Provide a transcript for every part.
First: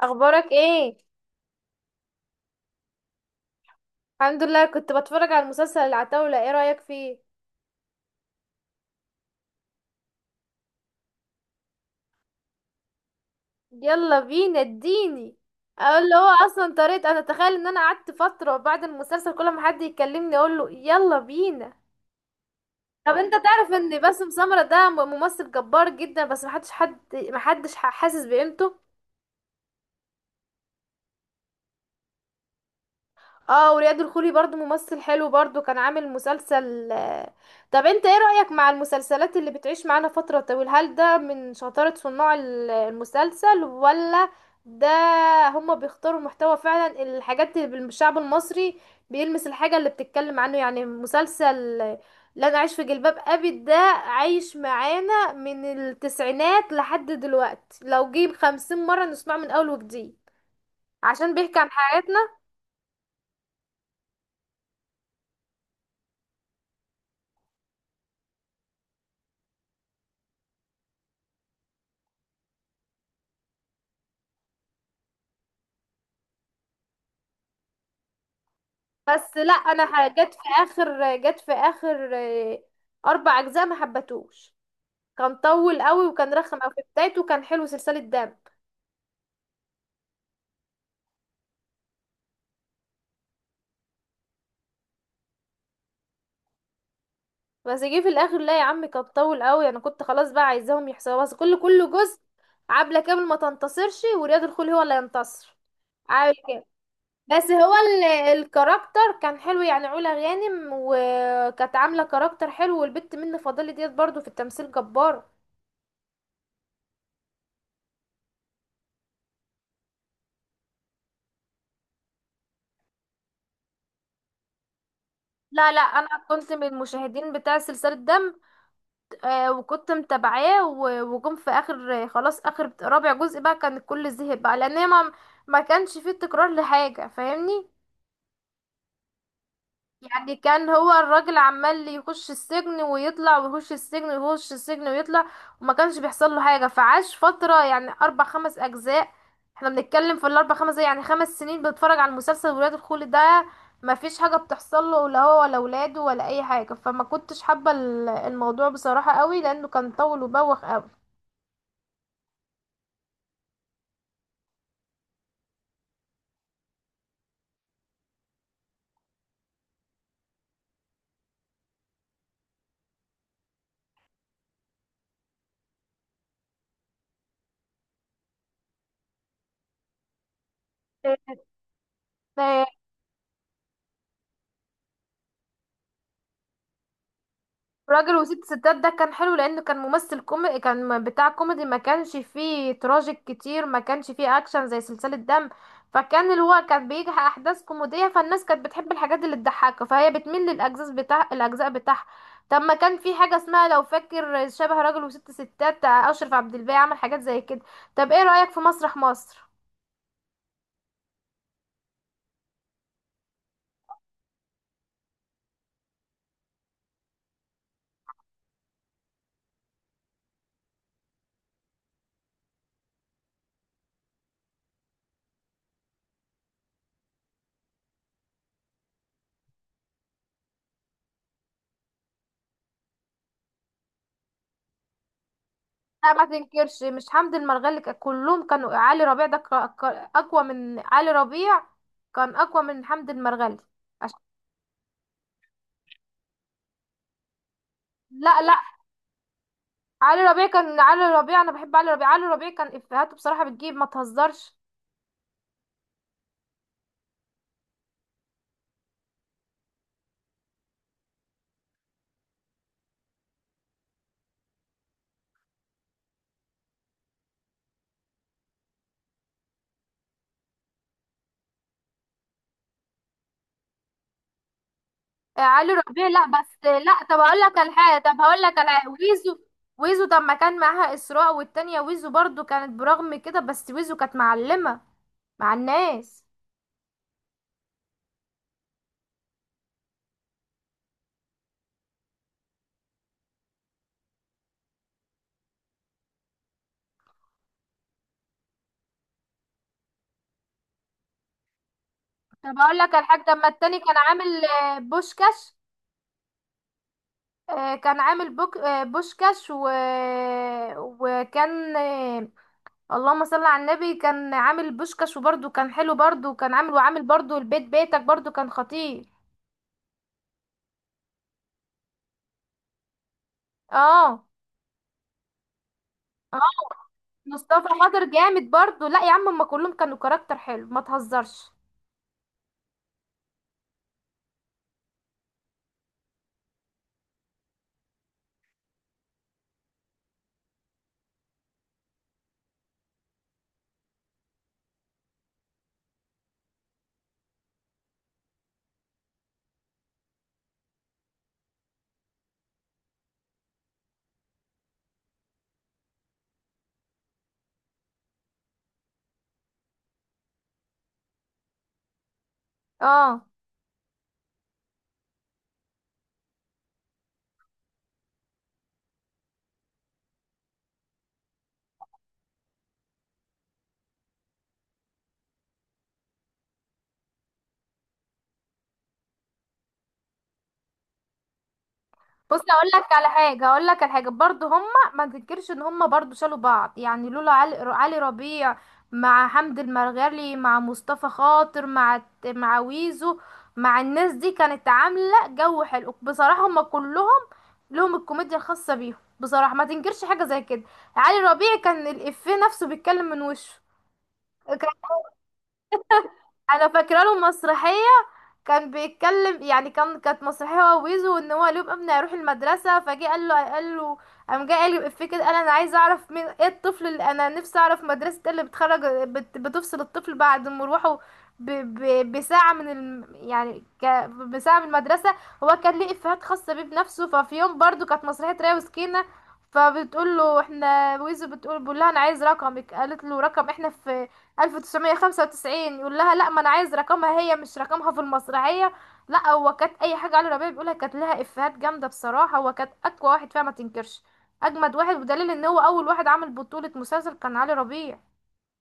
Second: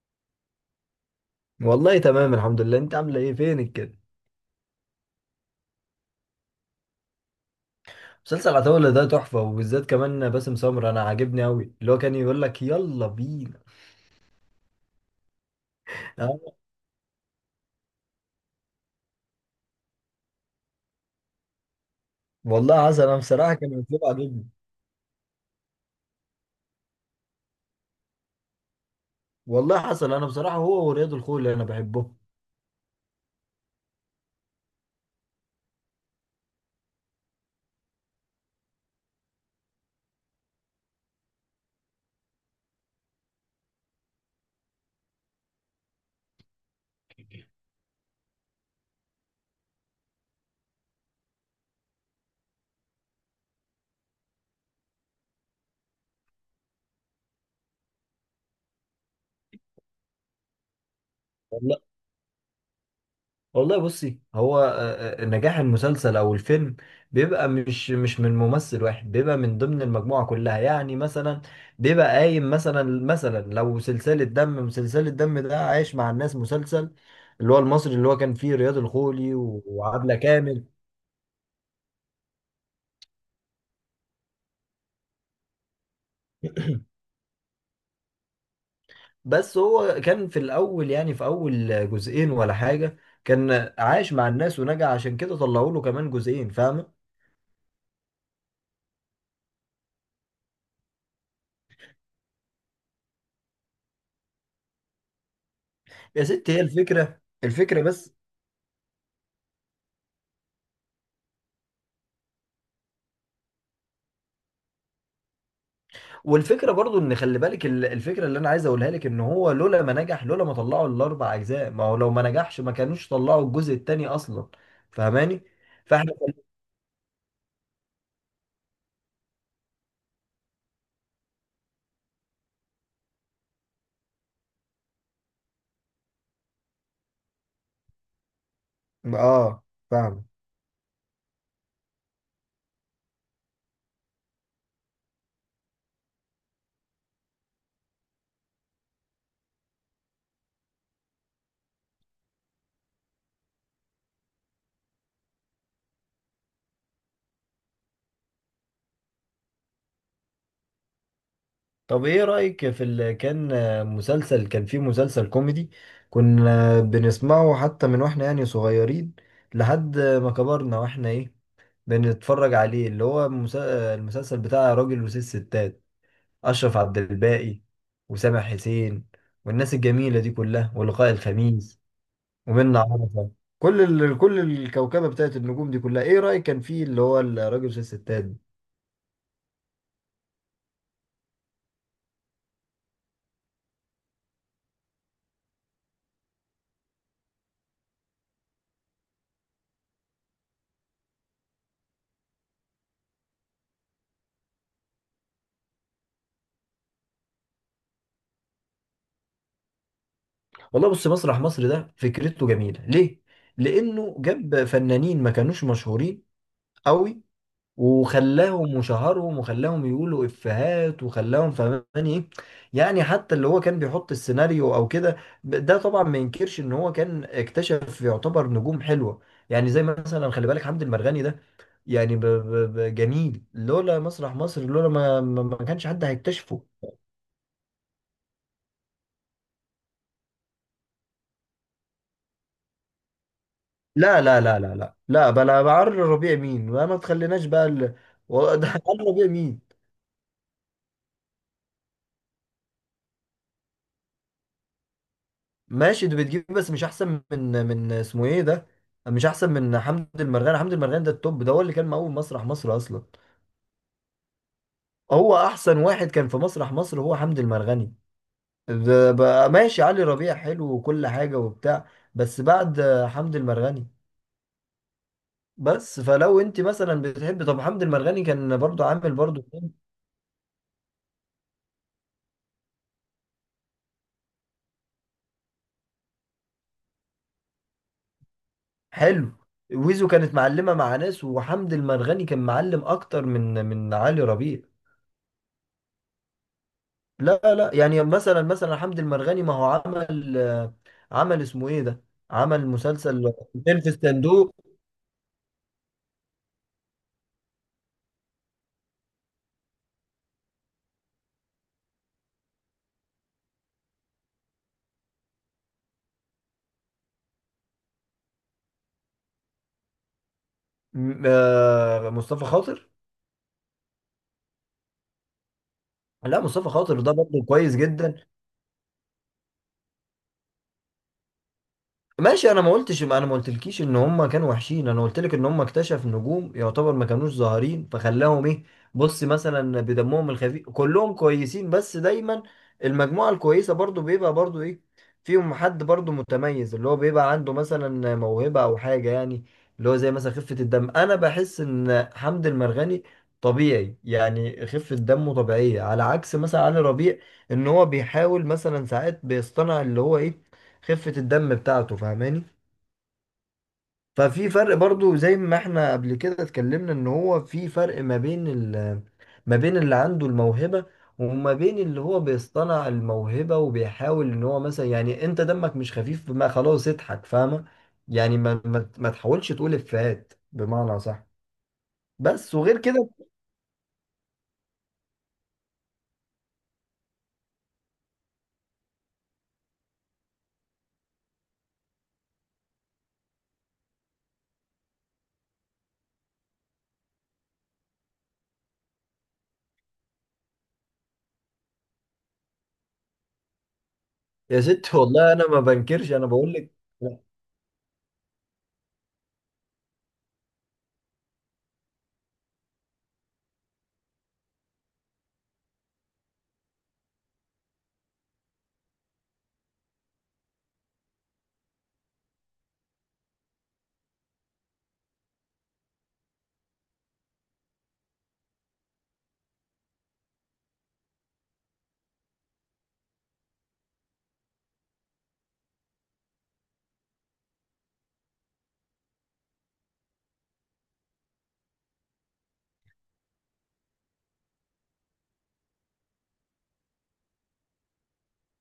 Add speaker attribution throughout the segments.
Speaker 1: اخبارك ايه؟
Speaker 2: والله تمام الحمد لله، انت عامله ايه؟ فينك كده؟
Speaker 1: الحمد لله. كنت بتفرج على المسلسل العتاولة، ايه رأيك فيه؟
Speaker 2: مسلسل عتاولة ده تحفه، وبالذات كمان باسم سمرة انا عاجبني قوي، اللي هو كان يقول لك يلا بينا.
Speaker 1: يلا بينا اديني اقول له. هو
Speaker 2: اه،
Speaker 1: اصلا طريقة، انا اتخيل ان انا قعدت فترة بعد المسلسل، كل ما حد يكلمني اقول له يلا بينا.
Speaker 2: والله حسن
Speaker 1: طب
Speaker 2: انا
Speaker 1: انت
Speaker 2: بصراحه
Speaker 1: تعرف
Speaker 2: كان
Speaker 1: ان
Speaker 2: مكتوب
Speaker 1: باسم
Speaker 2: عاجبني.
Speaker 1: سمرة ده ممثل جبار جدا، بس محدش حد محدش ح- حاسس بقيمته.
Speaker 2: والله حسن انا بصراحه هو ورياض الخولي انا بحبهم.
Speaker 1: اه، ورياض الخولي برضو ممثل حلو، برضو كان عامل مسلسل. طب انت ايه رأيك مع المسلسلات اللي بتعيش معانا فترة طويلة؟ هل ده من شطارة صناع المسلسل، ولا ده هما بيختاروا محتوى فعلا الحاجات اللي بالشعب المصري، بيلمس الحاجة اللي بتتكلم عنه؟ يعني مسلسل. لا، انا عايش في جلباب ابي ده عايش معانا من التسعينات لحد دلوقتي، لو جيب 50 مرة نسمعه من اول وجديد، عشان بيحكي عن
Speaker 2: والله.
Speaker 1: حياتنا.
Speaker 2: والله بصي، هو نجاح المسلسل او الفيلم بيبقى مش من ممثل واحد، بيبقى من ضمن المجموعه كلها، يعني مثلا بيبقى قايم مثلا، لو سلسله دم، مسلسل الدم ده عايش مع الناس، مسلسل اللي هو المصري اللي هو كان فيه رياض الخولي
Speaker 1: بس لا،
Speaker 2: و-
Speaker 1: انا
Speaker 2: وعبلة كامل.
Speaker 1: جت في اخر اربع اجزاء ما حبتوش. كان طول قوي وكان رخم، او في بدايته كان حلو سلسلة دم.
Speaker 2: بس هو كان في الاول، يعني في اول جزئين ولا حاجه، كان عايش مع الناس ونجح، عشان كده طلعوا له كمان جزئين، فاهمه؟
Speaker 1: بس جه في الاخر، لا يا عم كان طول قوي. انا كنت خلاص بقى عايزاهم يحصلوا، بس كل جزء عبلة كامل ما تنتصرش ورياض الخول هو اللي ينتصر،
Speaker 2: يا
Speaker 1: عامل
Speaker 2: ست، هي
Speaker 1: كده.
Speaker 2: الفكره
Speaker 1: بس هو
Speaker 2: الفكره بس.
Speaker 1: الكاركتر كان حلو يعني، علا غانم وكانت عاملة كاركتر حلو، والبت منة فضالي ديت برضو في التمثيل جبارة.
Speaker 2: والفكره برضو، ان خلي بالك الفكره اللي انا عايز اقولها لك، ان هو لولا ما نجح، لولا ما طلعوا الاربع اجزاء، ما هو لو ما نجحش ما كانوش طلعوا الجزء الثاني اصلا. فاهماني؟
Speaker 1: لا لا،
Speaker 2: فاحنا.
Speaker 1: انا كنت من المشاهدين بتاع سلسلة دم. آه، وكنت متابعاه، وجم في اخر، خلاص اخر رابع جزء بقى كان الكل زهق بقى، لان هي ما كانش فيه تكرار لحاجة، فاهمني؟
Speaker 2: اه. فاهم.
Speaker 1: يعني كان هو الراجل عمال يخش السجن ويطلع ويخش السجن ويخش السجن ويطلع، وما كانش بيحصل له حاجة. فعاش فترة يعني اربع خمس اجزاء، احنا بنتكلم في الاربع خمس يعني 5 سنين بنتفرج على المسلسل. ولاد الخول ده ما فيش حاجة بتحصل له، لا هو ولا ولاده ولا اي حاجة، فما كنتش حابة الموضوع بصراحة قوي، لانه كان طول وبوخ قوي.
Speaker 2: طب ايه رايك في اللي كان، مسلسل كان فيه، مسلسل كوميدي كنا بنسمعه حتى من واحنا يعني صغيرين، لحد ما كبرنا واحنا ايه، بنتفرج عليه، اللي هو المسلسل بتاع راجل وست ستات، أشرف عبد الباقي وسامح حسين والناس الجميلة دي كلها، ولقاء الخميس
Speaker 1: آه،
Speaker 2: ومنة عرفة، كل كل الكوكبة بتاعت النجوم دي كلها، إيه رأيك كان فيه اللي هو الراجل وست
Speaker 1: راجل
Speaker 2: ستات ده؟
Speaker 1: وست ستات ده كان حلو لانه كان ممثل كوميدي، كان بتاع كوميدي، ما كانش فيه تراجيك كتير، ما كانش فيه اكشن زي سلسلة دم. فكان اللي هو كان بيجي احداث كوميدية، فالناس كانت بتحب الحاجات اللي تضحكها، فهي بتميل للاجزاء بتاع الاجزاء بتاعها. طب ما كان في حاجة اسمها لو فاكر شبه راجل وست ستات، اشرف عبد الباقي عمل حاجات زي كده. طب ايه رأيك في مسرح مصر؟
Speaker 2: والله بص، مسرح مصر ده فكرته جميلة، ليه؟ لأنه جاب فنانين ما كانوش مشهورين قوي، وخلاهم وشهرهم وخلاهم يقولوا افيهات وخلاهم، فهماني ايه؟ يعني حتى اللي هو كان بيحط السيناريو او كده، ده طبعا ما ينكرش ان هو كان اكتشف يعتبر نجوم حلوة، يعني زي مثلا خلي بالك حمد المرغني ده، يعني ب ب ب جميل، لولا مسرح مصر، لولا ما كانش حد
Speaker 1: لا، ما
Speaker 2: هيكتشفه.
Speaker 1: تنكرش مش حمدي المرغلي كلهم كانوا. علي ربيع ده اقوى من علي ربيع، كان اقوى من حمدي المرغلي. عش...
Speaker 2: لا لا لا لا لا لا، بلا بعر ربيع مين، ما تخليناش بقى
Speaker 1: لا لا.
Speaker 2: ده عمرو ربيع مين.
Speaker 1: علي ربيع كان علي ربيع، انا بحب علي ربيع. علي ربيع كان افهاته بصراحة بتجيب، ما تهزرش.
Speaker 2: ماشي، دي بتجيب بس مش احسن من اسمه ايه ده، مش احسن من حمدي المرغني ده التوب، ده هو اللي كان مقوم مسرح مصر اصلا. هو احسن واحد كان في مسرح مصر هو حمدي المرغني. ده بقى ماشي، علي ربيع حلو وكل حاجة وبتاع، بس بعد حمدي المرغني.
Speaker 1: آه، علي
Speaker 2: بس
Speaker 1: ربيع، لا
Speaker 2: فلو
Speaker 1: بس
Speaker 2: انت
Speaker 1: لا.
Speaker 2: مثلا
Speaker 1: طب هقول
Speaker 2: بتحب،
Speaker 1: لك
Speaker 2: طب
Speaker 1: على
Speaker 2: حمدي
Speaker 1: حاجة، طب
Speaker 2: المرغني
Speaker 1: هقول
Speaker 2: كان
Speaker 1: لك على
Speaker 2: برضو
Speaker 1: حاجة،
Speaker 2: عامل
Speaker 1: ويزو.
Speaker 2: برضو فيلم
Speaker 1: ويزو طب ما كان معاها اسراء والتانية، ويزو برضو كانت برغم كده، بس ويزو كانت معلمة مع الناس.
Speaker 2: حلو. ويزو كانت معلمة مع ناس، وحمدي المرغني كان معلم اكتر من علي ربيع. لا لا، يعني مثلا حمد المرغني ما هو عمل، عمل اسمه ايه ده،
Speaker 1: طب
Speaker 2: عمل
Speaker 1: هقول لك على حاجة.
Speaker 2: مسلسل
Speaker 1: طب ما التاني
Speaker 2: فيلم في
Speaker 1: كان عامل
Speaker 2: الصندوق.
Speaker 1: بوشكاش. كان عامل بوك بوشكاش وكان اللهم صل على النبي، كان عامل بوشكاش وبرده كان حلو، برده كان عامل، وعامل برده البيت بيتك برده كان خطير.
Speaker 2: مصطفى خاطر.
Speaker 1: اه. اه،
Speaker 2: لا، مصطفى خاطر ده برضه
Speaker 1: مصطفى
Speaker 2: كويس
Speaker 1: خاطر
Speaker 2: جدا.
Speaker 1: جامد برده. لا يا عم هما كلهم كانوا كاركتر حلو، ما تهزرش.
Speaker 2: ماشي، انا ما قلتش، ما انا ما قلتلكيش ان هم كانوا وحشين، انا قلت لك ان هم اكتشف نجوم يعتبر ما كانوش ظاهرين فخلاهم ايه. بص مثلا بدمهم الخفيف كلهم كويسين، بس دايما المجموعة الكويسة برضو بيبقى برضو ايه، فيهم حد برضو متميز، اللي هو بيبقى عنده مثلا موهبة او حاجة يعني، اللي هو زي مثلا خفة الدم، انا بحس ان حمد المرغني طبيعي، يعني خفة دمه طبيعية، على عكس مثلا علي ربيع، ان هو بيحاول مثلا ساعات بيصطنع اللي هو ايه، خفة الدم بتاعته، فاهماني؟
Speaker 1: اه.
Speaker 2: ففي فرق برضو، زي ما احنا قبل كده اتكلمنا ان هو في فرق ما بين ما بين اللي عنده الموهبة، وما بين اللي هو بيصطنع الموهبة وبيحاول ان هو مثلا، يعني انت دمك مش خفيف، ما خلاص اضحك، فاهمة؟ يعني ما تحاولش تقول افيهات بمعنى صح،
Speaker 1: بص،
Speaker 2: بس،
Speaker 1: اقول
Speaker 2: وغير
Speaker 1: لك على
Speaker 2: كده.
Speaker 1: حاجه اقول لك على حاجه، برضو هما ما تنكرش ان هما برضو شالوا بعض، يعني لولا علي ربيع مع حمد المرغلي مع مصطفى خاطر مع مع ويزو مع الناس دي، كانت عامله جو حلو بصراحه. هما كلهم لهم الكوميديا الخاصه بيهم بصراحه، ما تنكرش حاجه زي كده. علي ربيع كان الافيه نفسه بيتكلم من وشه،
Speaker 2: يا
Speaker 1: كان.
Speaker 2: ست، والله انا ما بنكرش، انا بقول
Speaker 1: انا
Speaker 2: لك،
Speaker 1: فاكره له مسرحيه، كان بيتكلم يعني، كانت مسرحيه هو ويزو، ان هو اليوم ابني هيروح المدرسه، فجه قال له قال له قام جه قال لي الإفيه كده، قال انا عايز اعرف مين، ايه الطفل اللي انا نفسي اعرف مدرسه إيه اللي بتخرج، بت بتفصل الطفل بعد مروحه ب ب بساعه من الم يعني بساعه من المدرسه. هو كان ليه افيهات خاصه بيه بنفسه. ففي يوم برضو كانت مسرحيه ريا وسكينه، فبتقول له احنا ويزو بتقول، بقول لها انا عايز رقمك، قالت له رقم، احنا في 1995، يقول لها لا ما انا عايز رقمها هي، مش رقمها في المسرحية. لا، هو كانت اي حاجة علي ربيع بيقولها كانت لها افيهات جامدة بصراحة. هو كانت اقوى واحد فيها، ما تنكرش. اجمد واحد بدليل ان هو اول واحد عمل بطولة مسلسل كان علي ربيع.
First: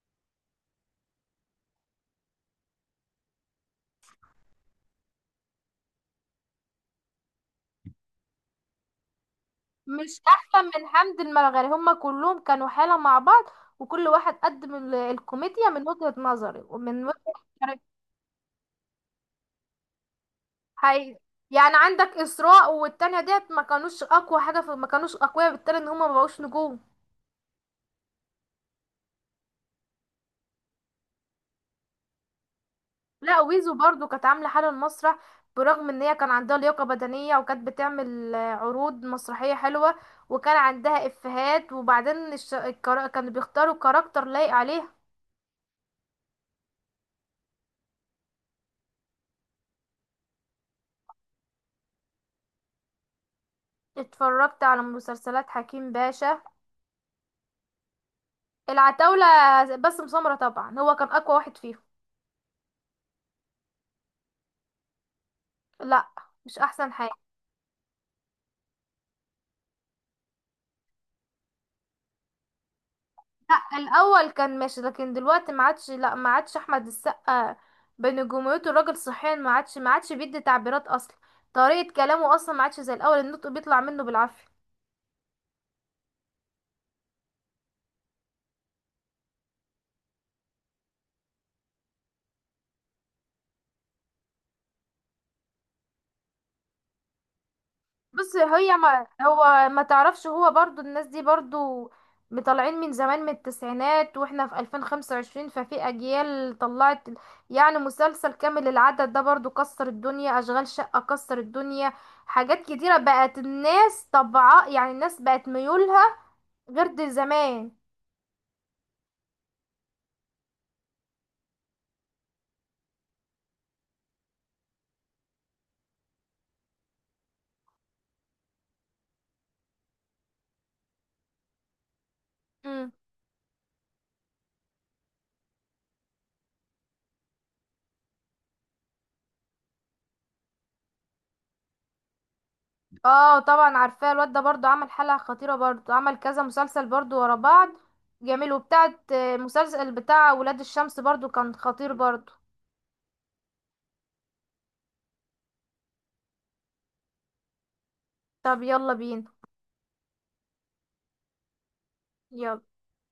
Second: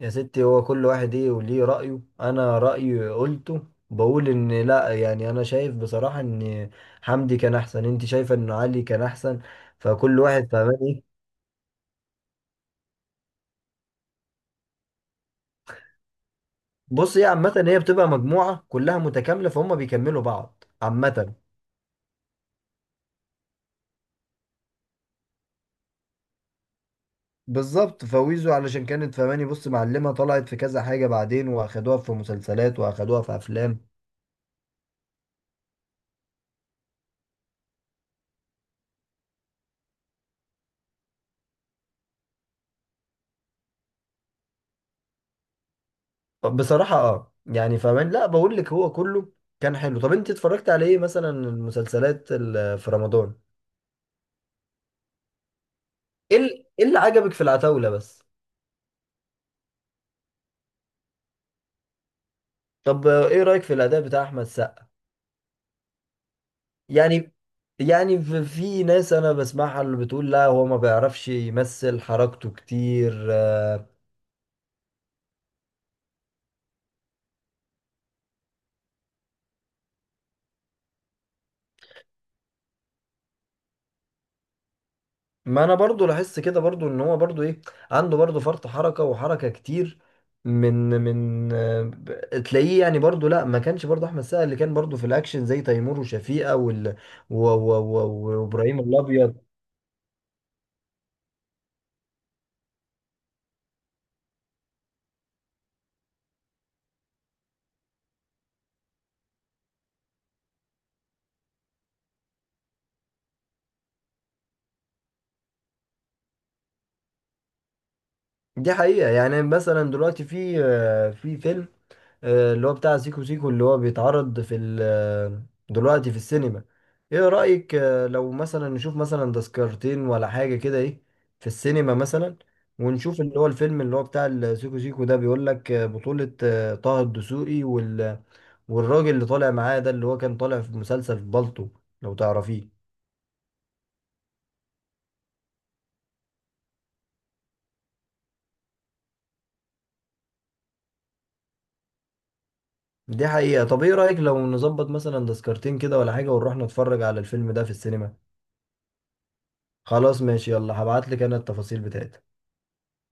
Speaker 2: يا ستي هو كل واحد ايه وليه رأيه، انا رأيي قلته، بقول ان لا يعني انا شايف بصراحة ان حمدي كان احسن، انت شايفة ان علي كان احسن، فكل
Speaker 1: مش
Speaker 2: واحد
Speaker 1: احسن
Speaker 2: فاهمان
Speaker 1: من
Speaker 2: ايه.
Speaker 1: حمد المرغني، هما كلهم كانوا حالة مع بعض، وكل واحد قدم الكوميديا من وجهة نظري ومن
Speaker 2: بص ايه عامة،
Speaker 1: وجهة.
Speaker 2: هي بتبقى مجموعة كلها متكاملة، فهم بيكملوا بعض
Speaker 1: حقيقي.
Speaker 2: عامة.
Speaker 1: يعني عندك اسراء والتانية ديت ما كانوش اقوى حاجة في، ما كانوش اقوياء بالتالي ان هما ما بقوش نجوم.
Speaker 2: بالظبط، فويزو علشان كانت، فهماني بص، معلمة طلعت في كذا حاجة، بعدين واخدوها في مسلسلات واخدوها في
Speaker 1: لا، ويزو
Speaker 2: افلام.
Speaker 1: برضو كانت عاملة حالة المسرح، برغم ان هي كان عندها لياقة بدنية، وكانت بتعمل عروض مسرحية حلوة، وكان عندها افيهات. وبعدين كانوا بيختاروا كاركتر لايق عليه.
Speaker 2: بصراحة اه يعني، فهمان؟ لا بقول لك هو كله كان حلو. طب انت اتفرجت على ايه مثلا المسلسلات في رمضان؟
Speaker 1: اتفرجت على مسلسلات حكيم باشا.
Speaker 2: إيه اللي عجبك في العتاولة بس؟
Speaker 1: العتاولة، باسم سمرة طبعا هو كان اقوى واحد فيهم.
Speaker 2: طب، ايه رأيك في الأداء بتاع أحمد سقا؟
Speaker 1: لا، مش احسن حاجة.
Speaker 2: يعني يعني في ناس انا بسمعها اللي بتقول لا هو ما بيعرفش يمثل، حركته كتير
Speaker 1: لا،
Speaker 2: آه،.
Speaker 1: الاول كان ماشي لكن دلوقتي ما عادش، لا ما عادش احمد السقا بنجوميته، الراجل صحيا ما عادش، ما عادش بيدي تعبيرات اصلا، طريقة كلامه اصلا ما عادش زي الاول، النطق بيطلع منه بالعافية.
Speaker 2: ما انا برضو لاحظت كده برضو ان هو برضو ايه، عنده برضو فرط حركة وحركة كتير، تلاقيه يعني برضو، لا ما كانش برضو احمد سقا اللي كان برضو في الاكشن زي تيمور وشفيقة وال و- و-
Speaker 1: بص
Speaker 2: و-
Speaker 1: هي،
Speaker 2: وابراهيم
Speaker 1: ما
Speaker 2: الابيض.
Speaker 1: هو ما تعرفش، هو برضو الناس دي برضو مطلعين من زمان من التسعينات واحنا في 2025، ففي اجيال طلعت. يعني مسلسل كامل العدد ده برضو كسر الدنيا، اشغال شقة كسر الدنيا، حاجات كتيرة بقت. الناس طبعا يعني الناس بقت ميولها غير دي زمان.
Speaker 2: دي حقيقة، يعني مثلا دلوقتي في فيلم، اللي هو بتاع سيكو سيكو، اللي هو بيتعرض في ال- آه، دلوقتي في السينما. ايه رأيك، لو مثلا نشوف مثلا تذكرتين ولا حاجة كده، ايه، في السينما مثلا،
Speaker 1: امم
Speaker 2: ونشوف اللي هو الفيلم اللي هو بتاع السيكو سيكو ده، بيقول لك بطولة طه الدسوقي والراجل اللي طالع معاه ده، اللي هو كان طالع في مسلسل في بالطو، لو تعرفيه.
Speaker 1: اه، طبعا عارفاه. الواد ده برضو عمل حلقة خطيرة، برضو عمل كذا مسلسل برضو ورا بعض، جميل. وبتاعت مسلسل بتاع ولاد الشمس برضو كان خطير برضو.
Speaker 2: دي حقيقة. طب ايه رأيك لو نظبط مثلا تذكرتين كده ولا حاجة ونروح نتفرج على الفيلم ده في السينما؟
Speaker 1: طب يلا بينا.
Speaker 2: خلاص ماشي، يلا هبعت لك انا التفاصيل بتاعتي.
Speaker 1: يلا